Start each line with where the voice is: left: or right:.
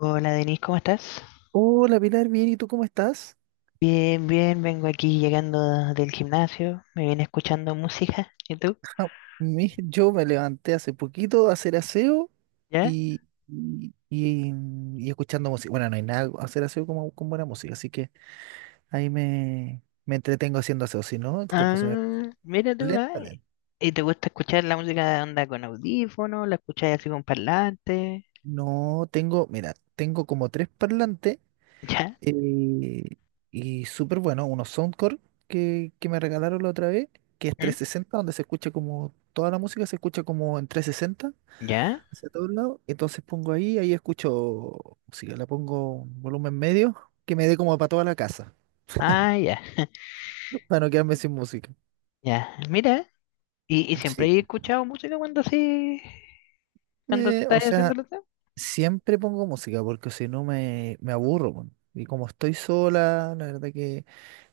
left: Hola Denise, ¿cómo estás?
right: Hola Pilar, bien, ¿y tú cómo estás?
left: Bien, bien, vengo aquí llegando del gimnasio, me viene escuchando música. ¿Y tú?
right: Yo me levanté hace poquito a hacer aseo
left: ¿Ya?
right: y, y, y- y escuchando música. Bueno, no hay nada, hacer aseo como, con buena música, así que ahí me entretengo haciendo aseo, si no, el tiempo se me pasa
left: Ah, mira tú, ah,
right: lentamente.
left: ¿y te gusta escuchar la música de onda con audífono? ¿La escuchas así con parlante?
right: No tengo, mira, tengo como tres parlantes
left: ¿Ya?
right: eh, y súper bueno, unos Soundcore que me regalaron la otra vez, que es
left: ¿Mm?
right: 360, donde se escucha como, toda la música se escucha como en 360,
left: ¿Ya?
right: hacia todos lados. Entonces pongo ahí, ahí escucho música, la pongo en volumen medio, que me dé como para toda la casa,
left: Ah, ya,
right: para no quedarme sin música.
left: ya. Mira, y siempre
right: Sí.
left: he escuchado música cuando así, cuando
right: O
left: estás haciendo
right: sea,
left: lo que-
right: siempre pongo música porque si no me aburro, po. Y como estoy sola, la verdad que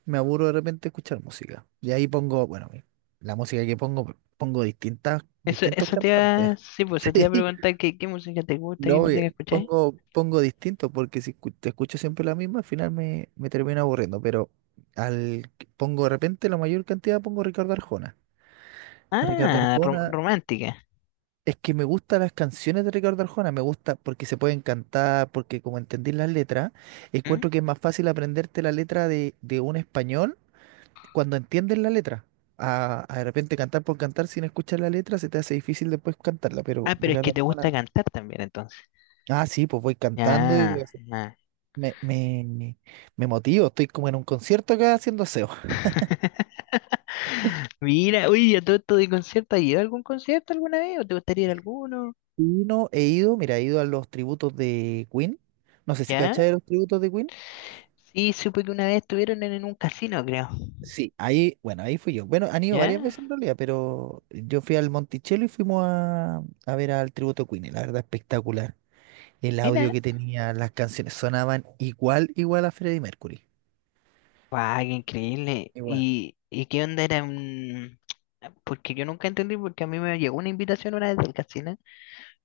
right: me aburro de repente escuchar música. Y ahí pongo, bueno, la música que pongo, pongo
left: Eso,
right: distintos
left: eso te
right: cantantes.
left: iba, sí, pues
right: Sí.
left: eso te iba a preguntar qué, música te gusta, qué
right: No,
left: música escuchas.
right: pongo, pongo distinto porque si escu- te escucho siempre la misma, al final me termina aburriendo, pero al que pongo de repente la mayor cantidad pongo Ricardo Arjona. A Ricardo
left: Ah,
right: Arjona,
left: romántica.
right: es que me gustan las canciones de Ricardo Arjona, me gusta porque se pueden cantar, porque como entendí las letras,
left: ¿Mm?
right: encuentro que es más fácil aprenderte la letra de un español cuando entiendes la letra. A de repente cantar por cantar sin escuchar la letra se te hace difícil después cantarla, pero
left: Ah, pero es
right: Ricardo
left: que te gusta
right: Arjona,
left: cantar también, entonces.
right: ah sí, pues voy cantando y voy.
left: Ya, ya.
right: Me, me, me motivo, estoy como en un concierto acá haciendo aseo.
left: Mira, uy, a todo esto de concierto, ¿has ido a algún concierto alguna vez? ¿O te gustaría ir a alguno?
right: Y no he ido, mira, he ido a los tributos de Queen. No sé si
left: ¿Ya?
right: cachai de los tributos de Queen.
left: Sí, supe que una vez estuvieron en un casino, creo.
right: Sí, ahí, bueno, ahí fui yo. Bueno, han ido
left: ¿Ya?
right: varias veces en realidad, pero yo fui al Monticello y fuimos a ver al tributo Queen. Y la verdad, espectacular. El audio
left: Mira.
right: que tenía, las canciones sonaban igual, igual a Freddie Mercury.
left: ¡Guau, qué increíble!
right: Igual.
left: ¿Y qué onda era? Porque yo nunca entendí, porque a mí me llegó una invitación una vez del casino,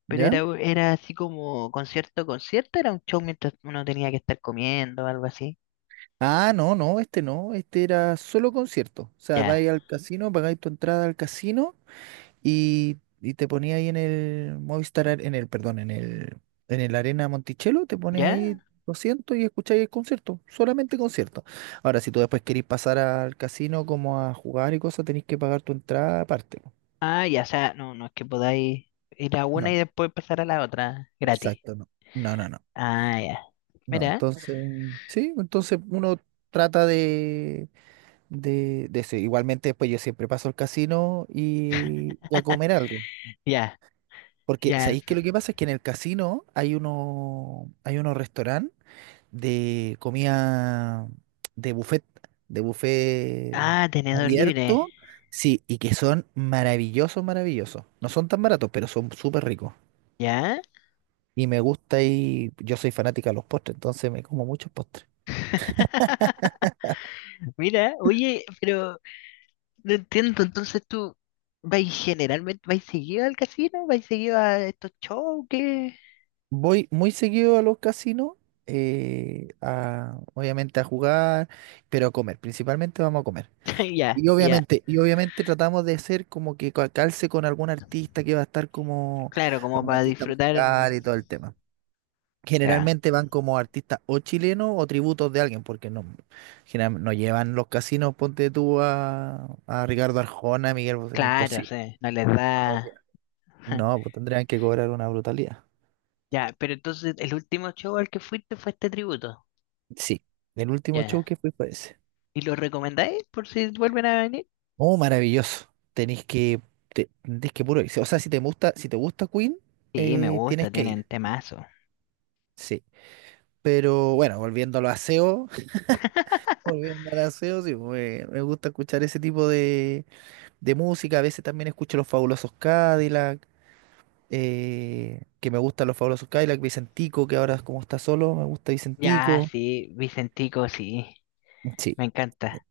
left: pero
right: ¿Ya?
left: era, era así como concierto, concierto, era un show mientras uno tenía que estar comiendo, algo así.
right: Ah, no, no, este no, este era solo concierto. O sea,
left: ¿Ya?
right: vais al casino, pagáis tu entrada al casino y te ponías ahí en el Movistar, Ar- en el, perdón, en el Arena Monticello, te pones ahí
left: ¿Ya?
right: 200 y escucháis el concierto, solamente concierto. Ahora, si tú después querés pasar al casino como a jugar y cosas, tenés que pagar tu entrada aparte, po.
left: Ah, ya, o sea, no, no es que podáis ir a una
right: No,
left: y después pasar a la otra, gratis.
right: exacto, no. No, no, no.
left: Ah, ya.
right: No,
left: Mira,
right: entonces, sí, entonces uno trata de eso. Igualmente después yo siempre paso al casino y a comer algo.
left: ya,
right: Porque,
left: ya.
right: ¿sabéis que lo que pasa es que en el casino hay uno, hay unos restaurantes de comida de buffet, de buffet
left: Ah, tenedor libre.
right: abierto, sí, y que son maravillosos, maravillosos. No son tan baratos, pero son súper ricos.
left: ¿Ya?
right: Y me gusta y yo soy fanática de los postres, entonces me como muchos postres.
left: Mira, oye, pero no entiendo, entonces tú vais generalmente, vais seguido al casino, vais seguido a estos shows que...
right: Voy muy seguido a los casinos, obviamente a jugar, pero a comer. Principalmente vamos a comer.
left: Ya, ya.
right: Y obviamente tratamos de hacer como que calce con algún artista que va a estar como
left: Claro, como
right: algún
left: para
right: artista
left: disfrutar.
right: musical y todo el tema.
left: Ya,
right: Generalmente van como artistas o chilenos o tributos de alguien, porque no, no llevan los casinos, ponte tú a Ricardo Arjona, a Miguel Bosé,
left: claro,
right: imposible.
left: sí, no les
right: No, lo
left: da...
right: llevan. No, pues tendrían que cobrar una brutalidad.
left: Ya, pero entonces el último show al que fuiste fue este tributo.
right: Sí, el último show que
left: Ya.
right: fui fue ese.
left: ¿Y los recomendáis por si vuelven a venir?
right: Oh, maravilloso. Tenéis que, tenés que puro ir. O sea, si te gusta, si te gusta Queen,
left: Sí, me
right: tienes
left: gusta,
right: que
left: tienen
right: ir.
left: temazo.
right: Sí. Pero bueno, volviendo a los aseos, volviendo al aseo, sí, me gusta escuchar ese tipo de música. A veces también escucho los Fabulosos Cadillac, que me gustan los Fabulosos Cadillac, Vicentico, que ahora como está solo, me gusta
left: Ya,
right: Vicentico.
left: sí, Vicentico, sí,
right: Sí,
left: me
right: e,
left: encanta.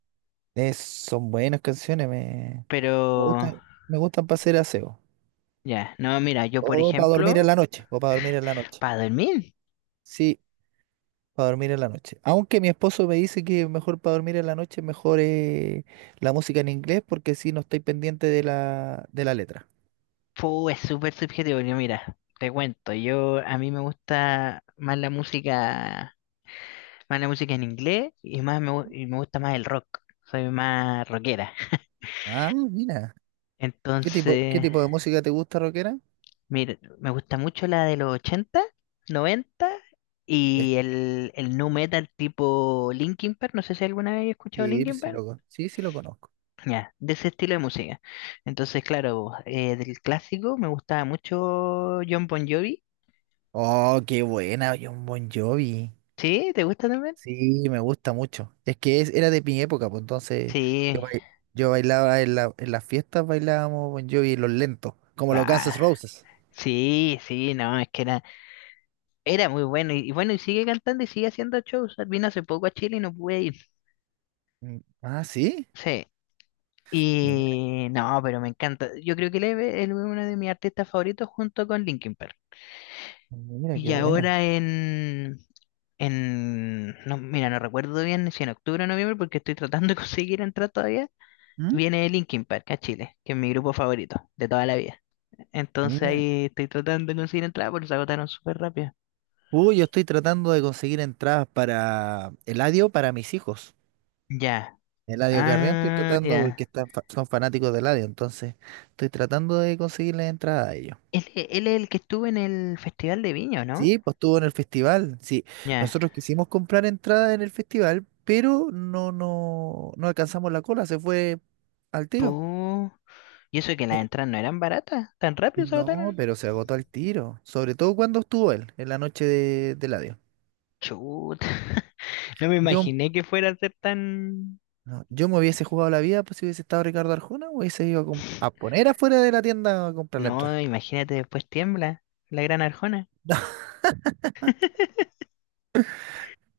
right: son buenas canciones,
left: Pero,
right: me gustan, me gustan para hacer aseo.
left: ya, no, mira, yo por
right: O para dormir en
left: ejemplo,
right: la noche, o para dormir en la noche.
left: para dormir,
right: Sí. Para dormir en la noche. Aunque mi esposo me dice que mejor para dormir en la noche, mejor la música en inglés, porque si no estoy pendiente de de la letra.
left: fu, es súper subjetivo. Yo, mira, te cuento, yo a mí me gusta más la música en inglés y y me gusta más el rock. Soy más rockera.
right: Ah, mira. Qué
left: Entonces,
right: tipo de música te gusta, rockera?
left: mire, me gusta mucho la de los 80 90
right: Es-
left: y el nu metal tipo Linkin Park. No sé si alguna vez he escuchado
right: Sí,
left: Linkin Park.
right: sí, sí lo conozco.
left: Ya, de ese estilo de música. Entonces, claro, del clásico me gustaba mucho John Bon Jovi.
right: Oh, qué buena, John Bon Jovi.
left: ¿Sí? ¿Te gusta también?
right: Sí, me gusta mucho. Es que era de mi época, pues entonces yo,
left: Sí.
right: bai- yo bailaba en las fiestas, bailábamos Bon Jovi los lentos, como los Guns
left: Ah,
right: N' Roses.
left: sí, sí, no, es que era, muy bueno. Y bueno, y sigue cantando y sigue haciendo shows. Vino hace poco a Chile y no pude ir.
right: Mm, ah, sí.
left: Sí.
right: Mira,
left: Y no, pero me encanta. Yo creo que él es uno de mis artistas favoritos junto con Linkin Park.
right: mira
left: Y
right: qué buena.
left: ahora no, mira, no recuerdo bien si en octubre o noviembre, porque estoy tratando de conseguir entrar todavía, viene Linkin Park a Chile, que es mi grupo favorito de toda la vida. Entonces
right: Mira.
left: ahí estoy tratando de conseguir entrada porque se agotaron súper rápido.
right: Uy, yo estoy tratando de conseguir entradas para Eladio para mis hijos.
left: Ya,
right: Eladio Carrión estoy
left: ah,
right: tratando porque
left: ya.
right: son fanáticos de Eladio, entonces estoy tratando de conseguirles entradas a ellos.
left: Él es el que estuvo en el Festival de Viña, ¿o no?
right: Sí, pues estuvo en el festival. Sí,
left: Ya.
right: nosotros quisimos comprar entradas en el festival, pero no, no, no alcanzamos la cola, se fue al tiro.
left: Pu- Y eso que las
right: Eh,
left: entradas no eran baratas, tan rápido se
right: No,
left: agotaron.
right: pero se agotó al tiro, sobre todo cuando estuvo él, en la noche de Eladio.
left: Chut. No me
right: Yo,
left: imaginé que fuera a ser tan...
right: No, yo me hubiese jugado la vida, pues si hubiese estado Ricardo Arjona, hubiese ido a poner afuera de la tienda a comprar la
left: No,
right: entrada.
left: imagínate, después tiembla la Gran Arjona.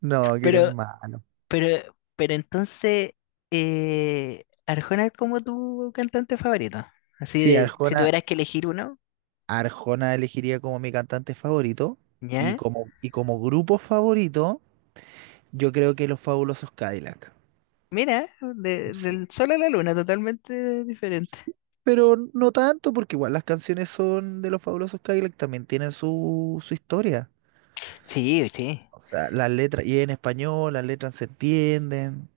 right: No, que eres
left: Pero,
right: malo.
left: pero entonces, Arjona es como tu cantante favorito. Así
right: Sí,
left: de, si
right: Arjona,
left: tuvieras que elegir uno,
right: Arjona elegiría como mi cantante favorito
left: ¿ya?
right: y como grupo favorito, yo creo que Los Fabulosos Cadillac.
left: Mira,
right: Sí.
left: del sol a la luna, totalmente diferente.
right: Pero no tanto, porque igual las canciones son de Los Fabulosos Cadillac, también tienen su, su historia.
left: Sí, sí,
right: O sea, las letras, y en español, las letras se entienden.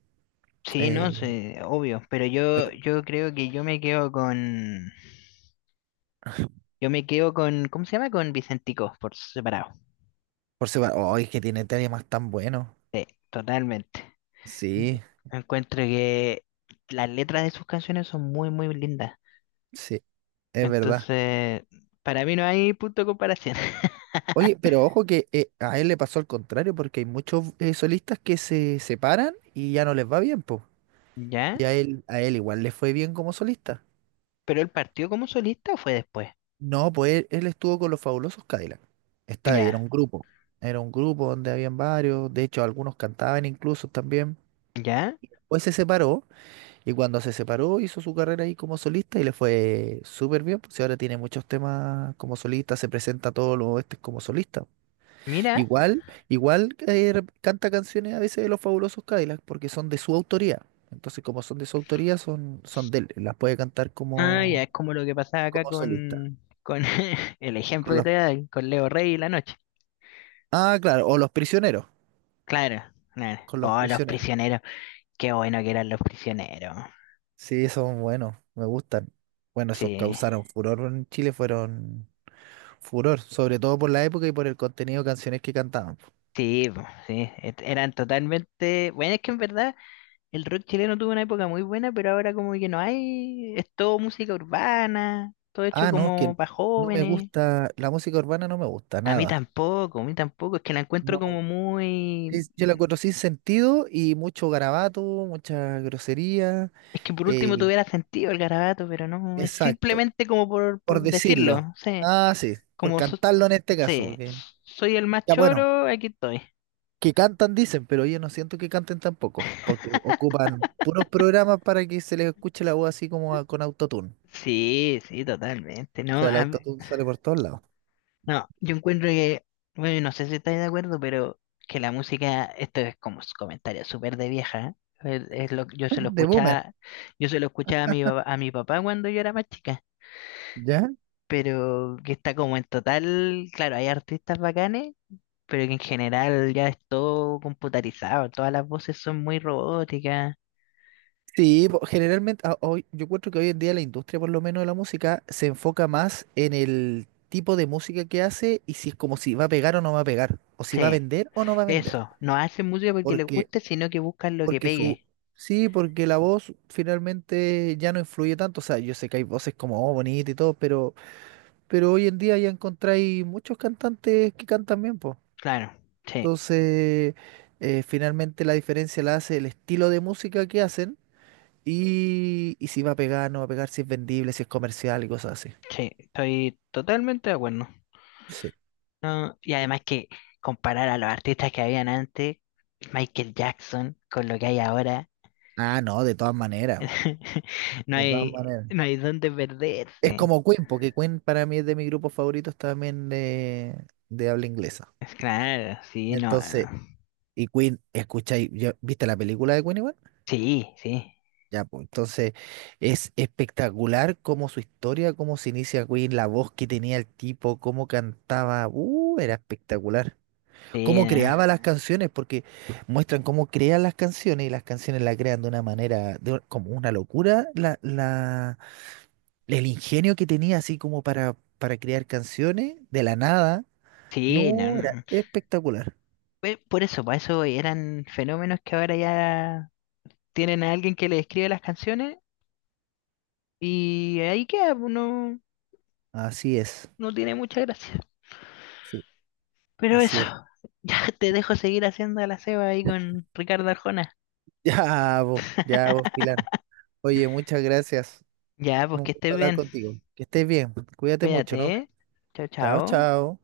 left: sí, no
right: Eh,
left: sé, obvio. Pero yo creo que yo me quedo con, ¿cómo se llama? Con Vicentico, por separado.
right: por separado, oh, es que tiene temas tan buenos.
left: Totalmente.
right: Sí,
left: Encuentro que las letras de sus canciones son muy, muy lindas.
right: sí, es verdad.
left: Entonces, para mí no hay punto de comparación.
right: Oye, pero ojo que a él le pasó al contrario, porque hay muchos solistas que se separan y ya no les va bien, pues.
left: ¿Ya?
right: Y a él igual le fue bien como solista.
left: ¿Pero él partió como solista o fue después?
right: No, pues él estuvo con los Fabulosos Cadillacs. Está ahí, era
left: Ya,
right: un grupo. Era un grupo donde habían varios, de hecho algunos cantaban incluso también.
left: ya.
right: Pues se separó y cuando se separó hizo su carrera ahí como solista y le fue súper bien, pues y ahora tiene muchos temas como solista, se presenta a todos los este como solista.
left: Mira.
right: Igual, igual canta canciones a veces de los Fabulosos Cadillacs porque son de su autoría. Entonces, como son de su autoría, son, son de él. Las puede cantar
left: Ah, ya,
right: como,
left: es como lo que pasaba acá
right: como solista.
left: con, el ejemplo
right: Con
left: que
right: los,
left: te voy a dar, con Leo Rey y La Noche.
right: ah, claro, o Los Prisioneros.
left: Claro, claro.
right: Con Los
left: Oh, los
right: Prisioneros.
left: prisioneros. Qué bueno que eran los prisioneros.
right: Sí, son buenos, me gustan. Bueno, esos
left: Sí,
right: causaron furor en Chile, fueron furor, sobre todo por la época y por el contenido de canciones que cantaban.
left: sí, po, sí. Eran totalmente. Bueno, es que en verdad el rock chileno tuvo una época muy buena, pero ahora como que no hay, es todo música urbana, todo hecho
right: Ah, no,
left: como
right: que
left: para
right: no me
left: jóvenes.
right: gusta, la música urbana no me gusta nada.
left: A mí tampoco, es que la encuentro como
right: No,
left: muy...
right: sí, yo la encuentro sin sentido y mucho garabato, mucha grosería.
left: Es que por último
right: eh,
left: tuviera sentido el garabato, pero no, es
right: exacto,
left: simplemente como por,
right: por
left: por
right: decirlo.
left: decirlo, sí,
right: Ah, sí, por
left: como
right: cantarlo en este caso,
left: sí,
right: porque
left: soy el más
right: ya bueno,
left: choro, aquí estoy.
right: que cantan dicen, pero yo no siento que canten tampoco, porque ocupan puros programas para que se les escuche la voz así como con autotune.
left: Sí, sí, totalmente,
right: O
left: ¿no?
right: sea, el autotune sale por todos lados.
left: No, yo encuentro que, bueno, no sé si estáis de acuerdo, pero que la música, esto es como un comentario súper de vieja, ¿eh? Yo se lo
right: De boomer,
left: escuchaba, a mi papá cuando yo era más chica,
right: ¿ya?
left: pero que está como en total, claro, hay artistas bacanes, pero que en general ya es todo computarizado, todas las voces son muy robóticas.
right: Sí, hoy, yo encuentro que hoy en día la industria, por lo menos de la música, se enfoca más en el tipo de música que hace y si es como si va a pegar o no va a pegar, o si va a
left: Sí,
right: vender o no va a vender.
left: eso, no hacen música porque les
right: Porque,
left: guste, sino que buscan lo que
right: porque su,
left: pegue.
right: sí, porque la voz finalmente ya no influye tanto. O sea, yo sé que hay voces como oh, bonita y todo, pero hoy en día ya encontráis muchos cantantes que cantan bien, pues.
left: Claro, sí,
right: Entonces, finalmente la diferencia la hace el estilo de música que hacen. Y si va a pegar, no va a pegar, si es vendible, si es comercial y cosas así.
left: sí, estoy totalmente de acuerdo.
right: Sí.
left: No, y además que comparar a los artistas que habían antes, Michael Jackson, con lo que hay ahora,
right: Ah, no, de todas maneras, po.
left: no
right: De todas
left: hay,
right: maneras.
left: no hay dónde
right: Es
left: perderse.
right: como Queen, porque Queen para mí es de mis grupos favoritos también de habla inglesa.
left: Es claro, sí, no,
right: Entonces,
left: no.
right: y Queen, escucháis, ¿viste la película de Queen igual?
left: Sí, sí,
right: Ya, pues entonces es espectacular como su historia, cómo se inicia Queen, la voz que tenía el tipo, cómo cantaba. Era espectacular.
left: sí,
right: Cómo
left: no,
right: creaba las canciones, porque muestran cómo crean las canciones y las canciones las crean de una manera, como una locura, el ingenio que tenía así como para crear canciones de la nada,
left: sí, no.
right: no, era
left: No.
right: espectacular.
left: Pues por eso voy, eran fenómenos que ahora ya tienen a alguien que le escribe las canciones y ahí queda, pues, no,
right: Así es,
left: no tiene mucha gracia.
right: sí,
left: Pero
right: así
left: eso,
right: es.
left: ya te dejo seguir haciendo la ceba ahí con Ricardo Arjona.
right: Ya vos, Pilar. Oye, muchas gracias.
left: Ya, pues
right: Un
left: que
right: gusto
left: estés
right: hablar
left: bien.
right: contigo. Que estés bien, cuídate mucho, nos
left: Cuídate,
right: vemos.
left: ¿eh? Chao,
right: Chao,
left: chao.
right: chao.